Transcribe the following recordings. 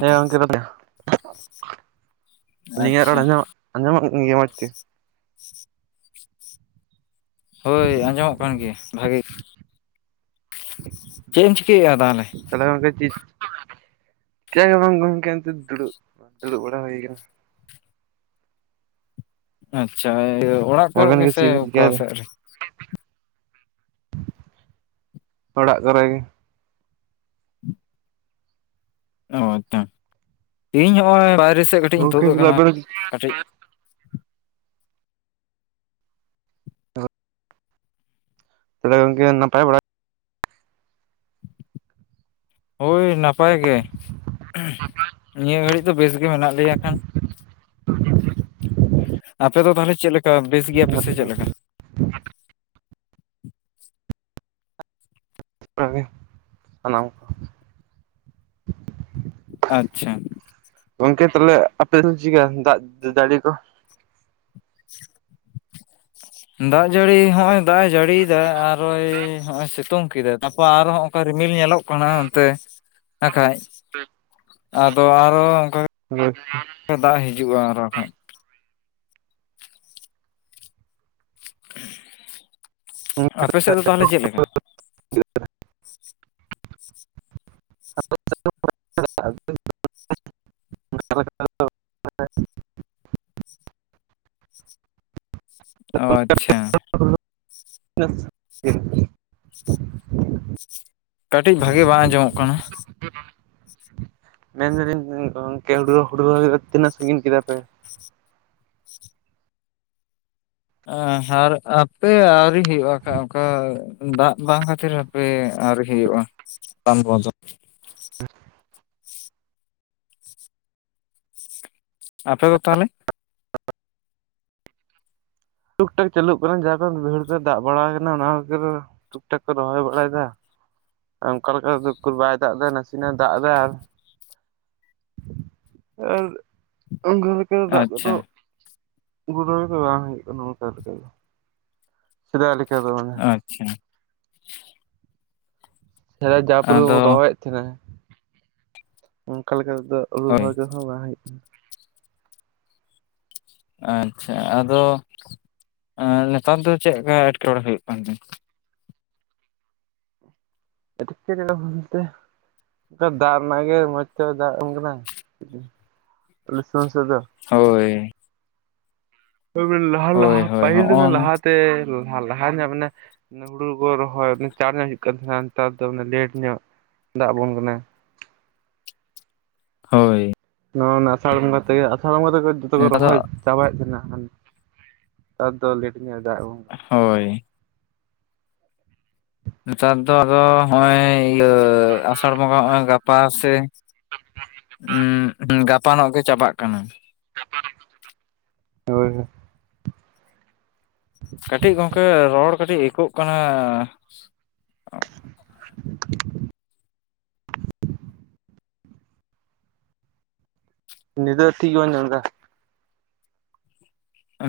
ᱛᱚ ᱜᱚᱢᱠᱮ ᱟᱹᱞᱤᱧᱟᱜ ᱟᱪᱪᱷᱟ ᱨᱚᱲ ᱟᱸᱡᱚᱢᱚ ᱟᱸᱡᱚᱢᱚᱜ ᱜᱮᱭᱟ ᱢᱚᱡᱽ ᱛᱮ ᱦᱳᱭ ᱟᱸᱡᱚᱢᱚᱜ ᱠᱟᱱ ᱜᱮᱭᱟ ᱵᱷᱟᱹᱜᱤ ᱪᱮᱫ ᱮᱢ ᱪᱤᱠᱟᱹᱭᱮᱫᱟ ᱛᱟᱦᱞᱮ? ᱛᱟᱦᱞᱮ ᱜᱚᱝᱠᱮ ᱪᱮᱫ ᱪᱮᱫ ᱦᱚᱸ ᱵᱟᱝ ᱜᱚᱝᱠᱮ ᱫᱩᱲᱩᱵ ᱫᱩᱲᱩᱵ ᱵᱟᱲᱟ ᱦᱩᱭ ᱠᱟᱱᱟ᱾ ᱟᱪᱪᱷᱟ ᱤᱭᱟᱹ ᱚᱲᱟᱜ ᱠᱚᱨᱮ ᱟᱵᱮᱱ ᱜᱮ ᱜᱮᱥᱮ ᱪᱮᱫ ᱵᱤᱱ ᱚᱠᱟ ᱪᱤᱠᱟᱭᱫᱟ ᱥᱮᱫ ᱨᱮ? ᱚᱲᱟᱜ ᱠᱚᱨᱮ ᱜᱮ᱾ ᱱᱚᱜᱼᱚ ᱤᱧ ᱱᱚᱜᱼᱚᱭ ᱵᱟᱭᱨᱮ ᱥᱮᱫ ᱠᱟᱹᱴᱤᱡ ᱤᱧ ᱜᱚᱝᱠᱮ ᱛᱩᱫ ᱛᱟᱦᱞᱮ ᱟᱠᱟᱱᱟ ᱟᱵᱮᱱ ᱠᱟᱹᱴᱤᱡ ᱛᱟᱦᱞᱮ ᱜᱚᱝᱠᱮ ᱱᱟᱯᱟᱭ ᱵᱟᱲᱟ ᱜᱮ᱾ ᱦᱳᱭ ᱱᱟᱯᱟᱭ ᱜᱮ ᱱᱤᱭᱟᱹ ᱜᱷᱟᱹᱲᱤᱡ ᱫᱚ ᱵᱮᱥ ᱜᱮ ᱢᱮᱱᱟᱜ ᱞᱮᱭᱟ ᱠᱷᱟᱱ [unintelligible] ᱟᱯᱮ ᱫᱚ ᱛᱟᱦᱚᱞᱮ ᱪᱮᱫ ᱞᱮᱠᱟ ᱵᱮᱥ ᱜᱮᱭᱟᱯᱮ ᱥᱮ ᱪᱮᱫ ᱞᱮᱠᱟ [unintelligible] [inaudible] ᱥᱟᱱᱟᱢ ᱠᱚ ᱟᱪᱪᱷᱟ ᱜᱚᱝᱠᱮ ᱛᱟᱦᱚᱞᱮ ᱟᱯᱮ ᱫᱚ ᱡᱤᱲᱟᱝ [unintelligible] ᱫᱟᱜ ᱫᱟᱲᱤ ᱠᱚ [unintelligible] ᱫᱟᱜ ᱡᱟᱹᱲᱤ ᱦᱚᱜᱼᱚᱭ ᱫᱟᱜ ᱮ ᱡᱟᱹᱲᱤᱭᱮ ᱫᱟᱭ ᱟᱨᱚᱭ ᱱᱚᱜᱼᱚᱭ ᱥᱤᱛᱩᱝ ᱠᱮᱫᱟ ᱛᱟᱯᱚᱨ ᱟᱨ ᱦᱚᱸ ᱚᱠᱟ ᱨᱤᱢᱤᱞ ᱧᱮᱞᱚᱜ ᱠᱟᱱᱟ ᱚᱱᱛᱮ ᱱᱟᱠᱷᱟᱡ ᱟᱫᱚ ᱟᱨᱚ ᱚᱱᱠᱟ [unintelligible] ᱫᱟᱜ ᱦᱤᱡᱩᱜᱼᱟ ᱟᱨ ᱵᱟᱠᱷᱟᱡ ᱟᱯᱮ ᱥᱮᱫ ᱫᱚ ᱛᱟᱦᱞᱮ ᱪᱮᱫ ᱞᱮᱠᱟ? [unintelligible] [unintelligible] ᱚ ᱟᱪᱪᱷᱟ [unintelligible] ᱠᱟᱹᱴᱤᱡ ᱵᱷᱟᱜᱤ ᱵᱟᱝ ᱟᱸᱡᱚᱢᱚᱜ ᱠᱟᱱᱟ᱾ ᱢᱮᱱ ᱫᱟᱞᱤᱧ ᱜᱚᱝᱠᱮ ᱦᱩᱲᱩ ᱨᱚᱦᱚᱭ ᱠᱚᱫᱚ ᱛᱤᱱᱟᱹᱜ ᱥᱟᱺᱜᱤᱧ ᱠᱮᱫᱟ ᱯᱮ᱾ ᱟᱨ ᱦᱟᱯᱮ ᱟᱹᱣᱨᱤ ᱦᱩᱭᱩᱜᱼᱟ ᱠᱷᱟᱱ ᱚᱱᱠᱟ ᱫᱟᱜ ᱵᱟᱝ ᱠᱷᱟᱹᱛᱤᱨ ᱦᱟᱯᱮ ᱟᱹᱣᱨᱤ ᱦᱩᱭᱩᱜᱼᱟ [inaudible] ᱫᱚ ᱦ [unintelligible] ᱟᱯᱮ ᱫᱚ ᱛᱟᱦᱚᱞᱮ? [inaudible] ᱴᱩᱠ ᱴᱟᱠ ᱪᱟᱹᱞᱩᱜ ᱠᱟᱱᱟ ᱡᱟᱠᱚ ᱵᱷᱤᱭᱟᱦ ᱛᱮ ᱫᱟᱜ ᱵᱟᱲᱟ ᱟᱠᱟᱱᱟ ᱚᱱᱟ ᱠᱚᱼᱼ ᱴᱩᱠ ᱴᱷᱟᱠ ᱠᱚ ᱨᱚᱦᱚᱭ ᱵᱟᱲᱟᱭᱮᱫᱟ ᱚᱱᱠᱟ ᱞᱮᱠᱟ ᱛᱮᱫ ᱵᱟᱭ ᱫᱟᱜ ᱮᱫᱟ ᱱᱟᱥᱮᱱᱟᱜᱮ ᱫᱟᱜ ᱮᱫᱟ ᱟᱨᱼᱼ ᱟᱨ ᱚᱱᱠᱟ ᱞᱮᱠᱟ ᱫᱟᱜ ᱟᱪᱪᱷᱟ ᱠᱚᱫᱚ ᱩᱨᱩ [unintelligible] ᱫᱟᱨᱟᱭ ᱫᱚ ᱵᱟᱝ ᱦᱩᱭᱩᱜ ᱠᱟᱱᱟ ᱚᱱᱠᱟ ᱞᱮᱠᱟ ᱜᱮ ᱥᱮᱫᱟᱭ ᱞᱮᱠ ᱟᱪᱪᱷᱟ ᱦᱮ ᱟᱭ ᱡᱟ ᱯᱚᱨᱤᱢᱟᱱ ᱟᱫᱚ ᱵᱚᱱ ᱨᱚᱦᱚᱭᱮᱫ ᱛᱟᱦᱮᱸᱱᱟ ᱚᱱᱠᱟ ᱞᱮᱠᱟ ᱛᱮᱫᱚ ᱟᱞᱩ ᱦᱳᱭ ᱨᱚᱦᱚᱭᱟ ᱫᱚ [unintelligible] ᱟᱪᱪᱷᱟ ᱟᱫᱚ ᱱᱮᱛᱟᱨ ᱫᱚ ᱪᱮᱫᱠᱟ ᱮᱴᱠᱮᱴᱬᱮ ᱦᱩᱭᱩᱜ ᱠᱟᱱ ᱛᱮ? ᱮᱴᱠᱮᱴᱚᱬᱮ ᱵᱚᱞᱛᱮ ᱚᱱᱠᱟ ᱫᱟᱜ ᱨᱮᱱᱟᱜ ᱜᱮ ᱢᱚᱡᱽ ᱛᱮ ᱫᱟᱜ ᱮᱢ ᱠᱟᱱᱟ ᱱᱟᱥᱮ ᱱᱟᱥᱮ ᱫᱚ ᱦᱳᱭ ᱞᱟᱦᱟ ᱦᱳᱭ ᱞᱟᱦᱟ ᱦᱳᱭ ᱯᱟᱹᱦᱤᱞ ᱫᱚ ᱦᱚᱜᱼᱚ ᱱᱟ ᱞᱟᱦᱟᱛᱮ ᱞᱟᱦᱟ ᱧᱚᱜ ᱢᱟᱱᱮ ᱦᱩᱲᱩ ᱠᱚ ᱨᱚᱦᱚᱭ ᱪᱟᱬ ᱧᱚᱜ ᱦᱩᱭᱩᱜ ᱠᱟᱱ ᱛᱟᱦᱮᱸᱱᱟ ᱱᱮᱛᱟᱨ ᱫᱚ ᱞᱮᱴ ᱧᱚᱜ ᱫᱟᱜ ᱟᱵᱚᱱ ᱠᱟᱱᱟ ᱦᱳᱭ ᱱᱚ ᱟᱥᱟᱲ ᱠᱚᱸᱜᱟ ᱛᱮᱜᱮ ᱟᱥᱟᱲ ᱵᱚᱸᱜᱟ ᱛᱮᱜᱮ ᱡᱚᱛᱚ ᱠᱚ ᱱᱮᱛᱟᱨ ᱫᱚ ᱨᱚᱦᱚᱭ ᱪᱟᱵᱟᱭᱮᱫ ᱛᱟᱦᱮᱱᱟ ᱦᱟᱱ [inaudible] ᱫᱚ ᱞᱮᱴ ᱧᱚᱜ ᱫᱟᱜ ᱜᱚᱢ ᱦᱳᱭ ᱱᱮᱛᱟᱨ ᱫᱚ ᱟᱫᱚ ᱱᱚᱜᱼᱚᱸᱚᱭ ᱤᱭᱟᱹ ᱟᱥᱟᱲ ᱵᱚᱸᱜᱟ ᱱᱚᱜᱼᱚᱭ ᱜᱟᱯᱟ ᱥᱮ ᱩᱸᱜ ᱜᱟᱯᱟᱱᱚᱜ ᱜᱮ ᱪᱟᱵᱟᱜ ᱠᱟᱱᱟ᱾ [inaudible] ᱦᱳᱭ᱾ ᱠᱟᱹᱴᱤᱡ ᱜᱚᱝᱠᱮ ᱨᱚᱲ ᱠᱟᱹᱴᱤᱡ ᱟᱹᱭᱠᱟᱹᱜ ᱠᱟᱱᱟ [inaudible] ᱱᱤᱫᱟᱹ ᱴᱷᱤᱠ ᱜᱮᱵᱚᱱ ᱡᱚᱢ ᱮᱫᱟ᱾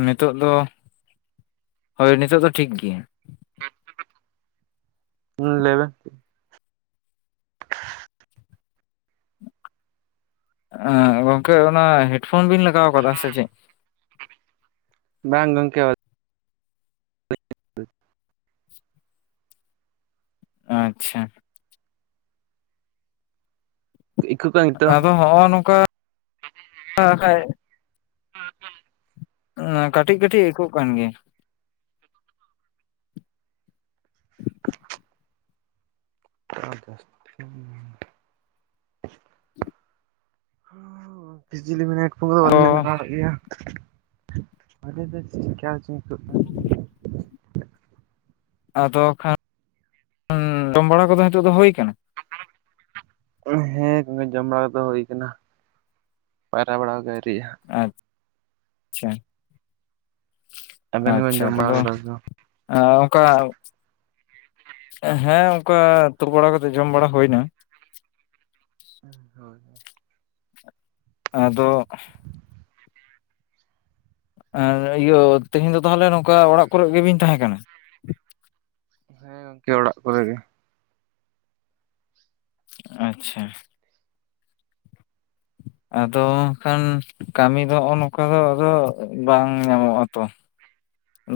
ᱱᱤᱛᱚᱜ ᱫᱚ ᱦᱳᱭ ᱱᱤᱛᱚᱜᱜ ᱫᱚ ᱴᱷᱤᱠ ᱜᱮᱭᱟ ᱦᱩᱸ ᱞᱟᱹᱭ ᱢᱮ ᱚ ᱜᱚᱝᱠᱮ ᱚᱱᱟ ᱦᱮᱰᱯᱷᱳᱱ ᱵᱤᱱ ᱞᱟᱜᱟᱣ ᱠᱟᱫᱟ ᱥᱮ ᱪᱮᱫ ᱵᱟᱝ ᱜᱚᱝᱠᱮ [unintelligible] ᱟᱪᱪᱷᱟ ᱮ [unintelligible] ᱟᱫᱚ ᱦᱚᱸᱜ-ᱚ ᱱᱚᱝᱠᱟ ᱠᱷᱟᱱᱡ ᱠᱟᱹᱴᱤᱡ ᱠᱟᱹᱴᱤᱡ ᱟᱹᱭᱠᱟᱹᱜ ᱠᱟᱱ ᱜᱮᱭᱟ ᱟ [inaudible] ᱯᱷᱤᱡᱤ ᱤᱞᱤᱢᱤᱱᱮᱴ ᱠᱩ ᱟᱫᱚ ᱵᱟᱞᱤᱧ ᱞᱟᱜᱟᱣᱚᱜ ᱜᱮᱭᱟ [inaudible] ᱟᱫᱚ ᱠᱷᱟᱱ ᱡᱚᱢ ᱵᱟᱲᱟ ᱠᱚᱫᱚ ᱦᱤᱛᱚᱜ ᱫᱚ ᱦᱩᱭ ᱟᱠᱟᱱᱟ ᱦᱳᱭ ᱦᱮᱸ [unintelligible] ᱡᱚᱢ ᱵᱟᱲᱟ ᱫᱚ ᱦᱩᱭ ᱠᱟᱱᱟ ᱯᱟᱭᱨᱟ ᱵᱟᱲᱟ ᱫᱚ ᱟᱣᱨᱤᱜ-ᱟ ᱟᱪᱪᱷᱟ ᱟᱵᱮᱱ ᱜᱮᱵᱮᱱ ᱟᱪᱪᱷᱟ ᱡᱚᱢ ᱵᱟᱲᱟ ᱛᱟᱦᱞᱮ ᱠᱟᱫᱟ ᱥᱮ ᱵᱟᱝ ᱦᱮ ᱚᱱᱠᱟ ᱦᱮᱸ ᱚᱱᱠᱟ ᱛᱩᱞᱩ ᱵᱟᱲᱟ ᱠᱟᱛᱮ ᱡᱚᱢ ᱵᱟᱲᱟ ᱦᱩᱭᱮᱱᱟ ᱦᱳᱭ ᱦᱳᱭ ᱟᱫᱚ ᱟᱨ ᱤᱭᱟᱹ ᱛᱮᱦᱮᱧ ᱫᱚ ᱛᱟᱦᱚᱞᱮ ᱱᱚᱝᱠᱟ ᱚᱲᱟᱜ ᱠᱚᱨᱮ ᱜᱮᱵᱤᱱ ᱛᱟᱦᱮᱸ ᱠᱟᱱᱟ ᱦᱮᱸ ᱜᱚᱝᱠᱮ ᱚᱲᱟᱜ ᱠᱚᱨᱮ ᱜᱮ ᱟᱪᱪᱷᱟ ᱟᱫᱚ ᱠᱷᱟᱱ ᱠᱟᱹᱢᱤ ᱫᱚ ᱱᱚᱜ-ᱚ ᱱᱚᱝᱠᱟ ᱫᱚ ᱟᱫᱚ ᱵᱟᱝ ᱧᱟᱢᱚᱜ ᱟ ᱛᱚ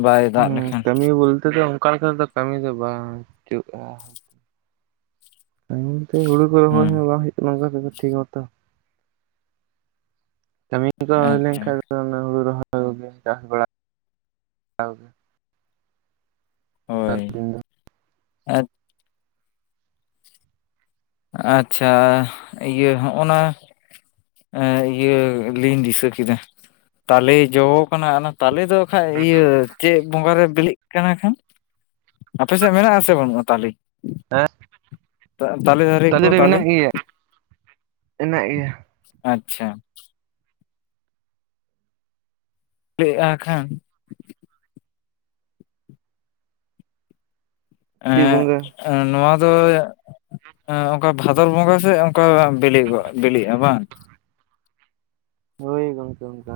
ᱵᱟᱭ ᱫᱟᱜ ᱞᱮᱠᱷᱟᱱ ᱦᱩᱸ ᱠᱟᱹᱢᱤ ᱵᱚᱞᱛᱮ ᱫᱚ ᱚᱱᱠᱟ ᱞᱮᱠᱟ ᱫᱚ ᱠᱟᱹᱢᱤ ᱫᱚ ᱵᱟᱝ ᱦᱩᱭᱩᱜ-ᱟ ᱛᱟᱭᱚᱢ ᱛᱮ ᱦᱩᱲᱩ ᱠᱚ ᱨᱚᱦᱚᱭ ᱦᱩᱸ ᱦᱚᱸ ᱵᱟᱝ ᱦᱩᱭᱩᱜ ᱠᱟᱱᱟ [unintelligible] ᱴᱷᱤᱠ ᱢᱚᱛᱚ ᱛᱚ ᱠᱟᱹᱢᱤ ᱠᱚ ᱦᱩᱭ ᱟᱪᱪᱷᱟ ᱞᱮᱱᱠᱷᱟᱡ ᱫᱚ ᱢᱟᱱᱮ ᱦᱩᱲᱩ ᱨᱚᱦᱚᱭ ᱠᱚᱜᱮ ᱪᱟᱥ ᱵᱟᱲᱟ [unintelligible] ᱱᱮᱛᱟᱨ ᱦᱳᱭ ᱫᱤᱱ ᱫᱚ ᱟᱸᱪ ᱟᱪᱪᱷᱟ ᱤᱭᱟᱹ ᱦᱚᱜ-ᱚᱱᱟ ᱮᱸ ᱤᱭᱟᱹ ᱞᱤᱧ ᱫᱤᱥᱟᱹ ᱠᱮᱫᱟ ᱛᱟᱞᱮ ᱡᱚ ᱟᱠᱟᱱᱟ ᱛᱟᱞᱮ ᱫᱚ ᱠᱷᱟᱡ ᱤᱭᱟᱹ ᱪᱮᱫ ᱵᱚᱸᱜᱟ ᱨᱮ ᱵᱤᱞᱤᱜ ᱠᱟᱱᱟ ᱠᱷᱟᱱ ᱟᱯᱮ ᱥᱮᱫ ᱢᱮᱱᱟᱜ ᱟᱥᱮ ᱵᱟᱹᱱᱩᱜ-ᱟ ᱛᱟᱞᱮ ᱦᱮᱸ ᱛᱟ- ᱫᱟᱨᱮ ᱛᱟᱞᱮ ᱠᱚ ᱫᱮ ᱢᱮᱱᱟᱜ ᱜᱮᱭᱟ ᱢᱮᱱᱟᱜ ᱜᱮᱭᱟ [unintelligible] ᱟᱪᱪᱷᱟ ᱠᱮᱜᱼᱟ ᱠᱷᱟᱱ [unintelligible] ᱮᱻ ᱪᱟᱹᱛ ᱵᱚᱸᱜᱟ ᱮᱻ ᱱᱚᱣᱟ ᱫᱚ [unintelligible] ᱮᱻ ᱚᱱᱠᱟ ᱵᱷᱟᱫᱚᱨ ᱵᱚᱸᱜᱟ ᱥᱮ ᱚᱱᱠᱟ ᱵᱤᱞᱤᱜ ᱠᱚᱜ ᱵᱤᱞᱤᱜᱼᱟ ᱵᱟᱝ ᱦᱳᱭ ᱜᱚᱝᱠᱮ ᱚᱱᱠᱟ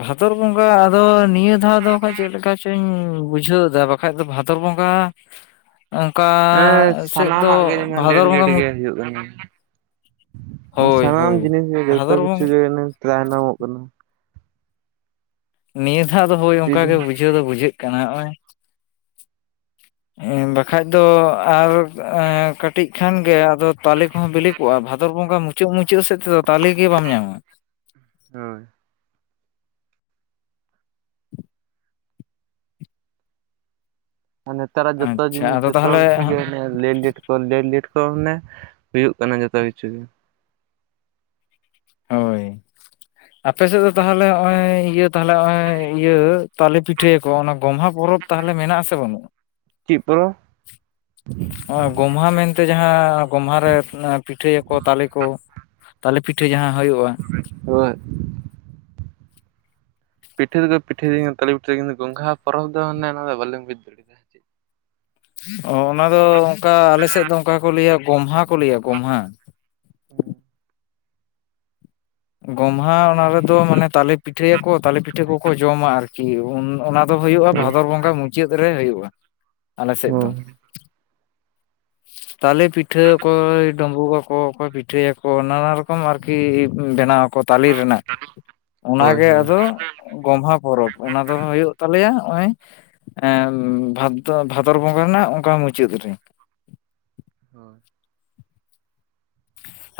ᱵᱷᱟᱫᱚᱨ ᱵᱚᱸᱜᱟ ᱟᱫᱚ ᱱᱤᱭᱟᱹ ᱫᱷᱟᱣ ᱫᱚ ᱠᱷᱟᱡ ᱪᱮᱫ ᱞᱮᱠᱟ [unintelligible] ᱵᱩᱡᱷᱟᱹᱣ ᱫᱟ ᱵᱟᱠᱷᱟᱡ ᱫᱚ ᱵᱷᱟᱫᱚᱨ ᱵᱚᱸᱜᱟ ᱚᱱᱠᱟ ᱮᱻ ᱥᱮᱫ ᱫᱚ ᱥᱟᱱᱟᱢᱟᱜ ᱜᱮ [unintelligible] ᱞᱮᱴ ᱵᱷᱟᱫᱚᱨ ᱞᱮᱴ ᱵᱚᱸᱜᱟ ᱢᱩ ᱜᱮ ᱦᱩᱭᱩᱜ ᱠᱟᱱᱟ ᱦᱳᱭ ᱥᱟᱱᱟᱢ ᱦᱳᱭ ᱡᱤᱱᱤᱥ ᱜᱮ ᱡᱚᱛᱚ ᱵᱷᱟᱫᱚᱨ ᱠᱤᱪᱷᱩ ᱵᱚᱸᱜᱟ ᱜᱮ ᱛᱟᱭᱱᱚᱢᱚᱜ ᱠᱟᱱᱟ ᱱᱤᱭᱟᱹ ᱫᱷᱟᱣ ᱫᱚ ᱦᱳᱭ ᱚᱱᱠᱟ ᱪᱤᱞᱤ ᱜᱮ ᱦᱚᱸ ᱵᱩᱡᱷᱟᱹ ᱫᱚ ᱵᱩᱡᱷᱟᱹᱜ ᱠᱟᱱᱟ ᱮᱻᱢ ᱵᱟᱠᱷᱟᱡ ᱫᱚ ᱟᱨ ᱮ ᱠᱟᱹᱴᱤᱡ ᱠᱷᱟᱱ ᱜᱮ ᱛᱟᱞᱮ ᱠᱚᱦᱚ ᱵᱮᱞᱮ ᱠᱩ-ᱟ ᱵᱷᱟᱫᱚᱨ ᱵᱚᱸᱜᱟ ᱢᱩᱪᱟᱹᱫ ᱢᱩᱪᱟᱹᱫ ᱥᱮᱫ ᱛᱮᱫᱚ ᱛᱟᱞᱮ ᱜᱮ ᱵᱟᱢ ᱧᱟᱢᱟ ᱦᱳᱭ ᱱᱮᱛᱟᱨᱟᱜ ᱡᱚᱛᱚ ᱟᱪᱪᱷᱟ ᱡᱤᱱᱤᱥ ᱟᱫᱚ ᱡᱚᱛᱚ ᱛᱟᱦᱚᱞᱮ ᱠᱤᱪᱩ ᱡᱚ ᱧᱮᱞ ᱞᱮᱱ ᱰᱮᱴ ᱠᱚ ᱞᱮᱱ ᱰᱮᱴ ᱠᱚ ᱢᱟᱱᱮ ᱦᱩᱭᱩᱜ ᱠᱟᱱᱟ ᱡᱚᱛᱚ ᱠᱤᱪᱷᱩ ᱜᱮ ᱦᱳᱭ ᱟᱯᱮ ᱥᱮᱫ ᱫᱚ ᱛᱟᱦᱚᱞᱮ ᱦᱚᱜ-ᱚᱭ ᱤᱭᱟᱹ ᱛᱟᱦᱚᱞᱮ ᱦᱚᱜ-ᱚᱭ ᱤᱭᱟᱹ ᱛᱟᱞᱮ ᱯᱤᱴᱷᱟᱹ ᱠᱚᱦᱚ ᱚᱱᱟ ᱜᱚᱢᱦᱟ ᱯᱚᱨᱚᱵᱽ ᱛᱟᱦᱚᱞᱮ ᱢᱮᱱᱟᱜ ᱟᱥᱮ ᱵᱟᱹᱱᱩᱜ-ᱟ ᱪᱤᱫ ᱯᱚᱨᱚ [unintelligible] [inaudible] ᱦᱚᱜᱼᱚᱭ ᱜᱚᱢᱦᱟ ᱢᱮᱱᱛᱮ ᱡᱟᱦᱟᱸ ᱜᱚᱢᱦᱟ ᱨᱮ ᱯᱤᱴᱷᱟᱹᱭᱟᱠᱚ ᱛᱟᱞᱮ ᱠᱚ ᱛᱟᱞᱮ ᱯᱤᱴᱷᱟᱹ ᱡᱟᱦᱟᱸ ᱦᱩᱭᱩᱜᱼᱟ [unintelligible] ᱯᱤᱴᱷᱟᱹ ᱫᱚ ᱠᱚ ᱯᱤᱴᱷᱟᱹ ᱫᱤᱧ ᱛᱟᱞᱮ ᱯᱤᱴᱷᱟᱹ ᱜᱚᱢᱦᱟ ᱯᱚᱨᱚᱵ ᱫᱚ ᱢᱟᱱᱮ ᱫᱚ ᱵᱟᱞᱤᱧ ᱵᱩᱡ ᱫᱟᱲᱤᱭᱟᱫᱟ ᱚ ᱚᱱᱟ ᱫᱚ ᱚᱱᱠᱟ ᱟᱞᱮᱥᱮᱫ ᱫᱚ ᱜᱚᱢᱟᱦ ᱠᱚ ᱞᱟᱭᱤᱭᱟ ᱜᱚᱢᱟᱦ ᱜᱚᱢᱦᱟ ᱚᱱᱟ ᱨᱮᱫᱚ ᱢᱟᱱᱮ ᱛᱟᱞᱮ ᱯᱤᱴᱷᱟᱹᱭᱟᱠᱚ ᱛᱟᱞᱮ ᱯᱤᱴᱷᱟᱹ ᱠᱚᱠᱚ ᱡᱚᱢᱟ ᱟᱨᱠᱤ ᱚᱱᱟ ᱫᱚ ᱦᱩᱭᱩᱜᱼᱟ ᱦᱳᱭ ᱵᱷᱟᱫᱚᱨ ᱵᱚᱸᱜᱟ ᱢᱩᱪᱟᱹᱫ ᱨᱮ ᱦᱩᱭᱩᱜᱼᱟ ᱟᱞᱮ ᱥᱮᱫ ᱦᱳᱭ ᱫᱚ ᱛᱟᱞᱮ ᱯᱤᱴᱷᱟᱹ ᱚᱠᱚᱭ ᱰᱩᱸᱵᱩᱜ ᱟᱠᱚ ᱚᱠᱚᱭ ᱯᱤᱴᱷᱟᱹᱭᱟᱠᱚ ᱱᱟᱱᱟ ᱨᱚᱠᱚᱢ ᱟᱨᱠᱤ ᱵᱮᱱᱟᱣ ᱟᱠᱚ ᱛᱟᱞᱮ ᱨᱮᱱᱟᱜ ᱚᱱᱟ ᱦᱳᱭ ᱜᱮ ᱦᱳᱭ ᱟᱫᱚ ᱜᱚᱢᱦᱟ ᱯᱚᱨᱚᱵᱽ ᱚᱱᱟ ᱫᱚ ᱦᱩᱭᱩᱜ ᱛᱟᱞᱮᱭᱟ ᱦᱚᱜᱼᱚᱭ ᱮᱸ ᱵᱷᱟᱫ ᱫᱚ ᱵᱷᱟᱫᱚᱨ ᱵᱚᱸᱜᱟ ᱨᱮᱱᱟᱜ ᱚᱱᱠᱟ ᱢᱩᱪᱟᱹᱫ ᱨᱮ ᱦᱳᱭ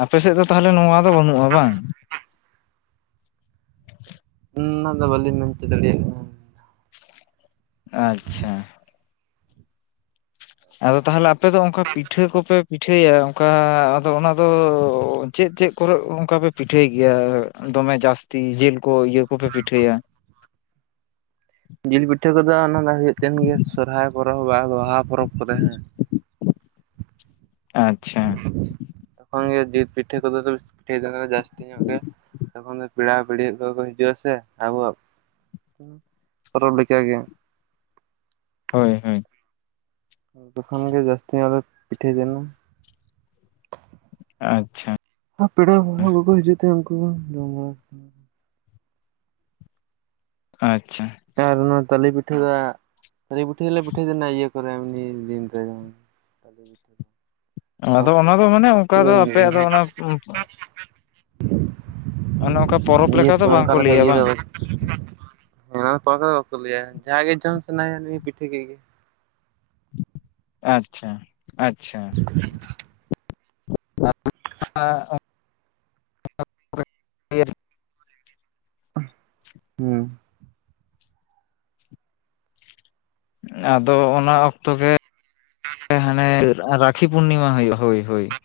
ᱟᱯᱮ ᱥᱮᱫ ᱫᱚ ᱛᱟᱦ ᱩᱸ ᱚᱱᱟ ᱫᱚ ᱵᱟᱞᱤᱧ ᱢᱮᱱ ᱪᱩ ᱫᱟᱲᱤᱭᱟᱜ ᱠᱟᱱᱟ ᱟᱪᱪᱷᱟ ᱟᱫᱚ ᱛᱟᱦᱚᱞᱮ ᱟᱯᱮ ᱫᱚ ᱚᱱᱠᱟ ᱯᱤᱴᱷᱟᱹ ᱠᱚᱯᱮ ᱯᱤᱴᱷᱟᱹᱭᱟ ᱚᱱᱠᱟ ᱟᱫᱚ ᱚᱱᱟ ᱫᱚ ᱪᱮᱫ ᱪᱮᱫ ᱠᱚᱨᱮ ᱚᱱᱠᱟ ᱯᱮ ᱯᱤᱴᱷᱟᱹᱭ ᱜᱮᱭᱟ ᱫᱚᱢᱮ ᱡᱟᱹᱥᱛᱤ ᱡᱤᱞ ᱠᱚ ᱤᱭᱟᱹ ᱠᱚᱯᱮ ᱯᱤᱴᱷᱟᱹᱭᱟ ᱡᱤᱞ ᱯᱤᱴᱷᱟᱹ ᱠᱚᱫᱚ ᱚᱱᱟ ᱫᱚ ᱦᱩᱭᱩᱜ ᱛᱮᱱ ᱜᱮᱭᱟ ᱥᱚᱨᱦᱟᱭ ᱯᱚᱨᱚᱵᱽ ᱵᱟ ᱵᱟᱦᱟ ᱯᱚᱨᱚᱵᱽ ᱠᱚᱨᱮ ᱦᱮᱸ ᱟᱪᱪᱷᱟ ᱛᱚᱠᱷᱚᱱ ᱜᱮ ᱡᱤᱞ ᱯᱤᱴᱷᱟᱹ ᱠᱚᱫᱚ ᱫᱚᱢᱮ ᱯᱤᱴᱷᱟᱹᱭᱫᱟᱞᱮ ᱡᱟᱹᱥᱛᱤ ᱧᱚᱜ ᱜᱮᱭᱟ ᱛᱚᱠᱷᱚᱱ ᱫᱚ ᱯᱮᱲᱟ ᱯᱤᱲᱤ ᱠᱚ ᱠᱚ ᱦᱤᱡᱩᱜᱼᱟ ᱥᱮ ᱟᱵᱚᱣᱟᱜ ᱯᱚᱨᱚᱵᱽ ᱞᱮᱠᱟᱜᱮ ᱦᱳᱭ ᱦᱳᱭ ᱛᱚᱠᱷᱚᱱ ᱜᱮ ᱡᱟᱹᱥᱛᱤᱮ ᱯᱤᱴᱷᱟᱹ ᱡᱚᱱᱟ ᱟᱪᱪᱷᱟ ᱟᱨ ᱯᱮᱲᱟ ᱦᱚᱲᱦᱚᱸ ᱠᱚᱠᱚ ᱦᱤᱡᱩᱜ ᱛᱮ ᱩᱱᱠᱩ ᱦᱚᱸ ᱡᱚᱢ ᱵᱟᱲᱟ ᱠᱟᱛᱮᱫ ᱟᱪᱪᱷᱟ ᱟᱨ ᱚᱱᱟ ᱛᱟᱞᱮ ᱯᱤᱴᱷᱟᱹ ᱫᱚ ᱛᱟᱞᱮ ᱯᱤᱴᱟᱹ ᱫᱚᱞᱮ ᱯᱤᱴᱷᱟᱹ ᱫᱚ ᱚᱱᱟ ᱤᱭᱟᱹ ᱠᱚᱨᱮ ᱮᱢᱱᱤ ᱫᱤᱱ ᱨᱮ [inaudible] ᱠᱚ᱾ ᱟᱫᱚ ᱚᱱᱟ ᱫᱚ ᱢᱟᱱᱮ ᱚᱝᱠᱟ ᱫᱚ ᱤᱭᱟᱹ ᱟᱯᱮᱭᱟᱜ ᱫᱚ ᱚᱱᱟ [inaudible] ᱚᱱᱮ ᱚᱝᱠᱟ ᱯᱚᱨᱚᱵᱽ ᱞᱮᱠᱟ ᱫᱚ ᱚᱱᱠᱟ ᱵᱟᱝᱠᱚ ᱞᱮᱠᱟ ᱞᱟᱹᱭᱟ ᱵᱟᱝ [unintelligible] ᱦᱮᱸ ᱟᱠᱚ ᱫᱚ ᱵᱟᱠᱚ ᱞᱟᱹᱭᱟ ᱡᱟᱦᱟᱸᱭ ᱜᱮ ᱡᱚᱢ ᱥᱟᱱᱟᱭᱮᱭᱟ ᱩᱱᱤ ᱜᱮᱭ ᱯᱤᱴᱷᱟᱹ ᱠᱮᱫ ᱜᱮ [unintelligible] ᱟᱪᱪᱷᱟ ᱟᱪᱪᱷᱟ [inaudible] [inaudible] ᱦᱩᱸ ᱟᱫᱚ ᱚᱱᱟ ᱚᱠᱛᱚ ᱜᱮ ᱦᱟᱱᱮ ᱩᱛᱟᱹᱨ ᱨᱟᱠ [unintelligible] ᱨᱟᱠᱷᱤ ᱯᱩᱨᱱᱤᱢᱟ ᱦᱳ ᱦᱳᱭ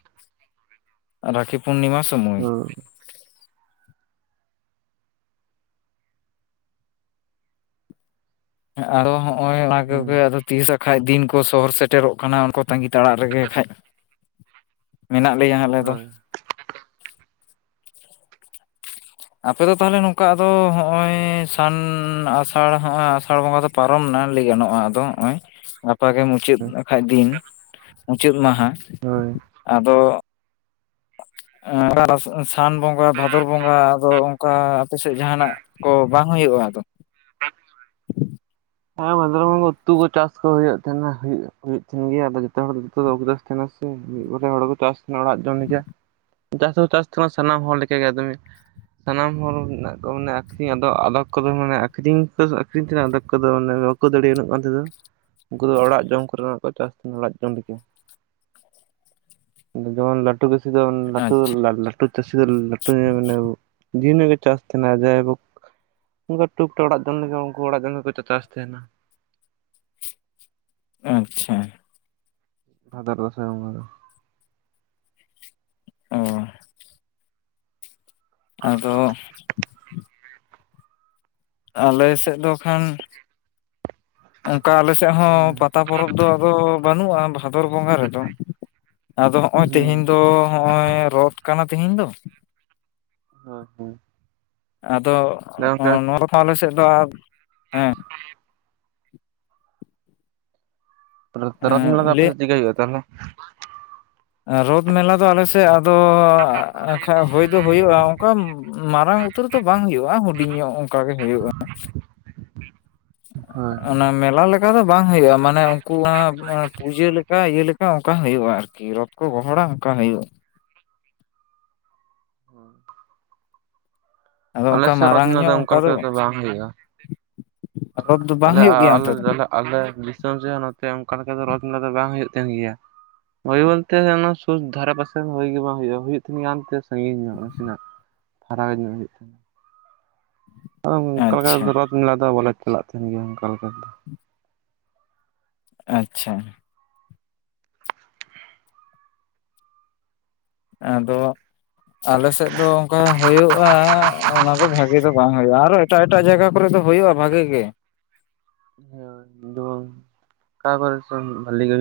ᱨᱟᱠᱷᱤ ᱯᱩᱨᱱᱤᱢᱟ ᱥᱚ ᱦᱚᱭ ᱟᱨᱚ ᱦᱚᱸᱜ-ᱚᱭ ᱚᱱᱟ ᱠᱚᱜᱮ ᱦᱩᱸ ᱟᱫᱚ ᱛᱤᱥ ᱦᱟᱸᱜ ᱠᱷᱟᱡ ᱫᱤᱱ ᱠᱚ ᱥᱚᱦᱚᱨ ᱥᱮᱴᱮᱨᱚᱜ ᱠᱟᱱᱟ, ᱚᱱᱟ ᱠᱚ ᱛᱟᱺᱜᱤ ᱛᱟᱬᱟᱜ ᱨᱮᱜᱮ ᱠᱷᱟᱡ ᱢᱮᱱᱟᱜ ᱞᱮᱭᱟ ᱟᱞᱮ ᱫᱚ ᱦᱳᱭ ᱟᱯᱮ ᱫᱚ ᱛᱟᱦᱞᱮ ᱱᱚᱝᱠᱟ ᱟᱫᱚ ᱦᱚᱸᱜᱼᱚᱭ ᱥᱟᱱ ᱟᱥᱟᱲ ᱦᱟᱸᱜ ᱟᱥᱟᱲ ᱵᱚᱸᱜᱟ ᱫᱚ ᱯᱟᱨᱚᱢᱱᱟ ᱞᱟᱹᱭ ᱜᱟᱱᱚᱜᱼᱟ ᱟᱫᱚ ᱦᱚᱸᱜᱼᱚᱭ ᱜᱟᱯᱟ ᱜᱮ ᱢᱩᱪᱟᱹᱫ ᱦᱟᱸᱜ ᱠᱷᱟᱡ ᱫᱤᱱ ᱢᱩᱪᱟᱹᱫ ᱢᱟᱦᱟ ᱦᱳᱭ ᱟᱫᱚ ᱥᱟᱱ ᱮᱸ [unintelligible] ᱵᱚᱸᱜᱟ ᱵᱷᱟᱫᱚᱨ ᱵᱚᱸᱜᱟ ᱟᱫᱚ ᱚᱱᱠᱟ ᱟᱯᱮ ᱥᱮᱫ ᱡᱟᱦᱟᱱᱟᱜ ᱠᱚ ᱵᱟᱝ ᱦᱩᱭᱩᱜᱼᱟ ᱟᱫᱚ ᱦᱚᱸ, ᱱᱚᱣᱟ ᱠᱚ ᱩᱛᱩ ᱠᱚ ᱪᱟᱥ ᱠᱚ ᱦᱩᱭᱩᱜ ᱛᱟᱸᱦᱮᱱᱟ ᱦᱩᱭᱩᱜ ᱛᱟᱦᱮᱱ ᱦᱩᱭᱩᱜ-ᱦᱩᱜᱩᱜ ᱛᱟᱸᱦᱮᱱ ᱜᱮᱭᱟ ᱟᱫᱚ ᱡᱚᱛᱚ ᱦᱚᱲ ᱫᱚ [unintelligible] ᱛᱟᱦᱮᱱᱟ ᱥᱮ ᱢᱤᱫ ᱵᱟᱨᱭᱟ ᱦᱚᱲ ᱠᱚ ᱪᱟᱥ ᱛᱟᱦᱮᱱᱟ ᱚᱲᱟᱜ ᱡᱚᱢ ᱞᱮᱟ ᱡᱟᱹᱥᱛᱤ ᱪᱟᱥ ᱛᱟᱦᱮᱱᱟ ᱥᱟᱱᱟᱢ ᱦᱚᱲ ᱞᱮᱠᱟᱜᱮ ᱫᱚᱚᱢᱮ ᱥᱟᱱᱟᱢ ᱦᱚᱲ ᱢᱮᱱᱟᱜ ᱠᱚᱣᱟ ᱢᱟᱱᱮ ᱟᱠᱷᱨᱤᱧ ᱟᱫᱚ ᱟᱫᱚᱠ ᱠᱚᱫᱚ ᱢᱟᱱᱮ ᱟᱹᱠᱷᱨᱤᱧ ᱠᱚ ᱟᱹᱠᱷᱨᱤᱧ ᱛᱮᱫᱚ ᱟᱫᱮᱠ ᱠᱚᱫᱚ ᱢᱟᱱᱮ ᱵᱟᱠᱚ ᱫᱟᱲᱮᱭᱟᱜ-ᱟ ᱩᱟᱹᱜ ᱜᱟᱱ ᱛᱮᱫᱚ ᱩᱱᱠᱩ ᱫᱚ ᱚᱲᱟᱜ ᱡᱚᱢ ᱠᱚᱨᱮᱱᱟᱜ ᱠᱚ ᱪᱟᱥ ᱛᱟᱦᱮᱸ ᱚᱲᱟᱜ ᱡᱚᱢ ᱞᱮᱠᱟ ᱡᱮᱢᱚᱱ ᱞᱟᱹᱴᱩ ᱜᱮ ᱥᱩᱫᱩ ᱞᱟᱹᱴᱩ ᱟᱪᱪᱷᱟ ᱞᱟ-ᱞᱟ ᱞᱟᱹᱴᱩ ᱪᱟᱹᱥᱤ ᱫᱚ ᱞᱟᱹᱴᱩ ᱡᱟᱦᱟᱸᱭ ᱢᱟᱱᱮ ᱫᱤᱱ ᱜᱮᱠᱚ ᱪᱟᱥ‌ ᱛᱟᱦᱮᱱᱟ ᱡᱟᱦᱟᱸᱭ ᱴᱩᱠ-ᱴᱟᱠ ᱚᱲᱟᱜ ᱡᱚᱢ ᱞᱮᱠᱟ ᱩᱝᱠᱩ ᱚᱲᱟᱜ ᱡᱚᱢ ᱜᱮᱠᱚ ᱪᱟᱥ ᱛᱟᱦᱮᱱᱟ ᱟᱪᱪᱷᱟ ᱦᱟᱡᱟᱨ ᱫᱚᱥᱟᱨ ᱚ ᱟᱫᱚ ᱟᱞᱮ ᱥᱮᱫ ᱫᱚ ᱠᱷᱟᱱ ᱚᱱᱠᱟ ᱟᱞᱮ ᱥᱮᱫ ᱦᱚᱸ ᱦᱩᱸ ᱯᱟᱛᱟ ᱯᱚᱨᱚᱵᱽ ᱫᱚ ᱟᱫᱚ ᱵᱟᱹᱱᱩᱜᱼᱟ ᱵᱷᱟᱫᱚᱨ ᱵᱚᱸᱜᱟ ᱨᱮᱫᱚ ᱟᱫᱚ ᱦᱚᱸᱜᱼᱚᱭ ᱦᱩᱸ ᱛᱮᱦᱮᱧ ᱫᱚ ᱦᱚᱸᱜᱼᱚᱭ ᱨᱚᱛᱷ ᱠᱟᱱᱟ ᱛᱮᱦᱮᱧ ᱫᱚ ᱦᱚ, ᱦᱮᱸ ᱟᱫᱚ ᱱᱚ-ᱱᱚᱣᱟ ᱨᱚᱛᱷᱟ ᱟᱞᱮ ᱥᱮᱫ ᱫᱚ ᱦᱮᱸ ᱦᱮᱸ [unintelligible] ᱛᱟᱨᱯᱚᱨᱮ ᱨᱚᱛᱷ ᱢᱮᱞᱟ ᱫᱚ ᱟᱯᱮ ᱞᱟᱹᱭ ᱥᱮᱦ ᱪᱮᱫ ᱞᱮᱠᱟ ᱦᱩᱭᱩᱜ-ᱟ ᱛᱟᱦᱞᱮ ᱨᱚᱫ ᱢᱮᱞᱟ ᱫᱚ ᱟᱞᱮ ᱥᱮᱫ ᱟᱫᱚ ᱡᱟᱸᱜᱟ ᱠᱷᱟᱡ ᱦᱩᱭ ᱫᱚ ᱦᱩᱭᱩᱜᱼᱟ ᱚᱝᱠᱟ ᱢᱟᱨᱟᱝ ᱩᱛᱟᱹᱨ ᱫᱚ ᱵᱟᱝ ᱦᱩᱭᱩᱜᱼᱟ ᱦᱩᱰᱤᱧ ᱧᱚᱜ ᱚᱝᱠᱟ ᱜᱮ ᱦᱩᱭᱩᱜᱼᱟ ᱦᱳᱭ ᱚᱱᱟ ᱢᱮᱞᱟ ᱞᱮᱠᱟ ᱫᱚ ᱵᱟᱝ ᱦᱩᱭᱩᱜᱼᱟ ᱢᱟᱱᱮ ᱩᱝᱠᱩ ᱯᱩᱡᱟᱹ ᱞᱮᱠᱟ ᱤᱭᱟᱹ ᱞᱮᱠᱟ ᱚᱱᱮ ᱚᱝᱠᱟ ᱦᱩᱭᱩᱜᱼᱟ ᱟᱨᱠᱤ ᱨᱚᱛᱷ ᱠᱚ ᱜᱚᱦᱚᱲᱟ ᱚᱝᱠᱟ ᱦᱩᱭᱩᱜᱼᱟ ᱦᱮᱸ [unintelligible] ᱟᱫᱚ ᱟᱞᱮ ᱚᱱᱠᱟ ᱥᱚᱛ ᱢᱟᱨᱟᱝ ᱨᱮᱱᱟᱜ ᱫᱚ ᱧᱚᱜ ᱚᱱᱠᱟ ᱞᱮᱠᱟ ᱫᱚ ᱵᱟᱝ ᱦᱩᱭᱩᱜᱼᱟ ᱨᱚᱛ ᱫᱚ ᱵᱟᱝ ᱟᱞᱮ ᱦᱩᱭᱩᱜ ᱜᱮᱭᱟ ᱟᱞᱞ ᱚᱱᱛᱮ ᱫᱚ [unintelligible] ᱟᱞᱮ ᱫᱤᱥᱚᱢ ᱨᱮᱦᱚᱸ ᱱᱚᱛᱮ ᱚᱱᱠᱟ ᱞᱮᱠᱟ ᱫᱚ ᱨᱚᱛᱷ ᱢᱮᱞᱟ ᱫᱚ ᱵᱟᱝ ᱦᱩᱭᱩᱜ ᱛᱟᱦᱮᱱ ᱜᱮᱭᱟ ᱳᱭ ᱵᱚᱞᱛᱮ ᱚᱱᱟ ᱥᱩᱥ ᱫᱷᱟᱨᱮ ᱯᱟᱥᱮ ᱦᱩᱭ ᱜᱮ ᱵᱟᱝ ᱦᱩᱭᱩᱜ ᱦᱩᱭᱩᱜ ᱛᱱ ᱜᱮᱭᱟᱛᱮ ᱥᱟᱺᱜᱤᱧ ᱧᱚᱜ ᱱᱟᱥᱮᱱᱟᱜ ᱯᱷᱟᱨᱟᱣ ᱧᱚᱜ ᱦᱩᱭᱩᱜ ᱛᱟᱦᱮᱱᱟ [unintelligible] ᱟᱫᱚ ᱚᱱᱠᱟ ᱟᱪᱪᱷᱟ ᱞᱮᱠᱟᱮᱫᱚ ᱨᱚᱛᱷ ᱢᱮᱞᱟ ᱫᱚ ᱵᱟᱞᱮ ᱪᱟᱞᱟᱜ ᱛᱟᱦᱮᱱ ᱜᱮᱭᱟ ᱚᱱᱠᱟ ᱞᱮᱠᱟ ᱟᱪᱪᱷᱟ ᱟᱫᱚ ᱟᱞᱮ ᱥᱮᱫ ᱫᱚ ᱚᱱᱠᱟ ᱦᱩᱭᱩᱜᱼᱟ ᱚᱱᱟ ᱫᱚ ᱵᱷᱟᱜᱤ ᱫᱚ ᱵᱟᱝ ᱦᱩᱭᱩᱜᱼᱟ ᱟᱨ ᱮᱴᱟᱜ ᱮᱴᱟᱜ ᱡᱟᱭᱜᱟ ᱠᱚᱨᱮ ᱫᱚ ᱦᱩᱭᱩᱜᱼᱟ ᱵᱷᱟᱜᱮ ᱜᱮ ᱾ ᱦᱮ ᱫᱚᱝ ᱠᱟ ᱠᱚᱨᱮ ᱪᱚᱝ ᱵᱷᱟᱞᱤ ᱜᱮ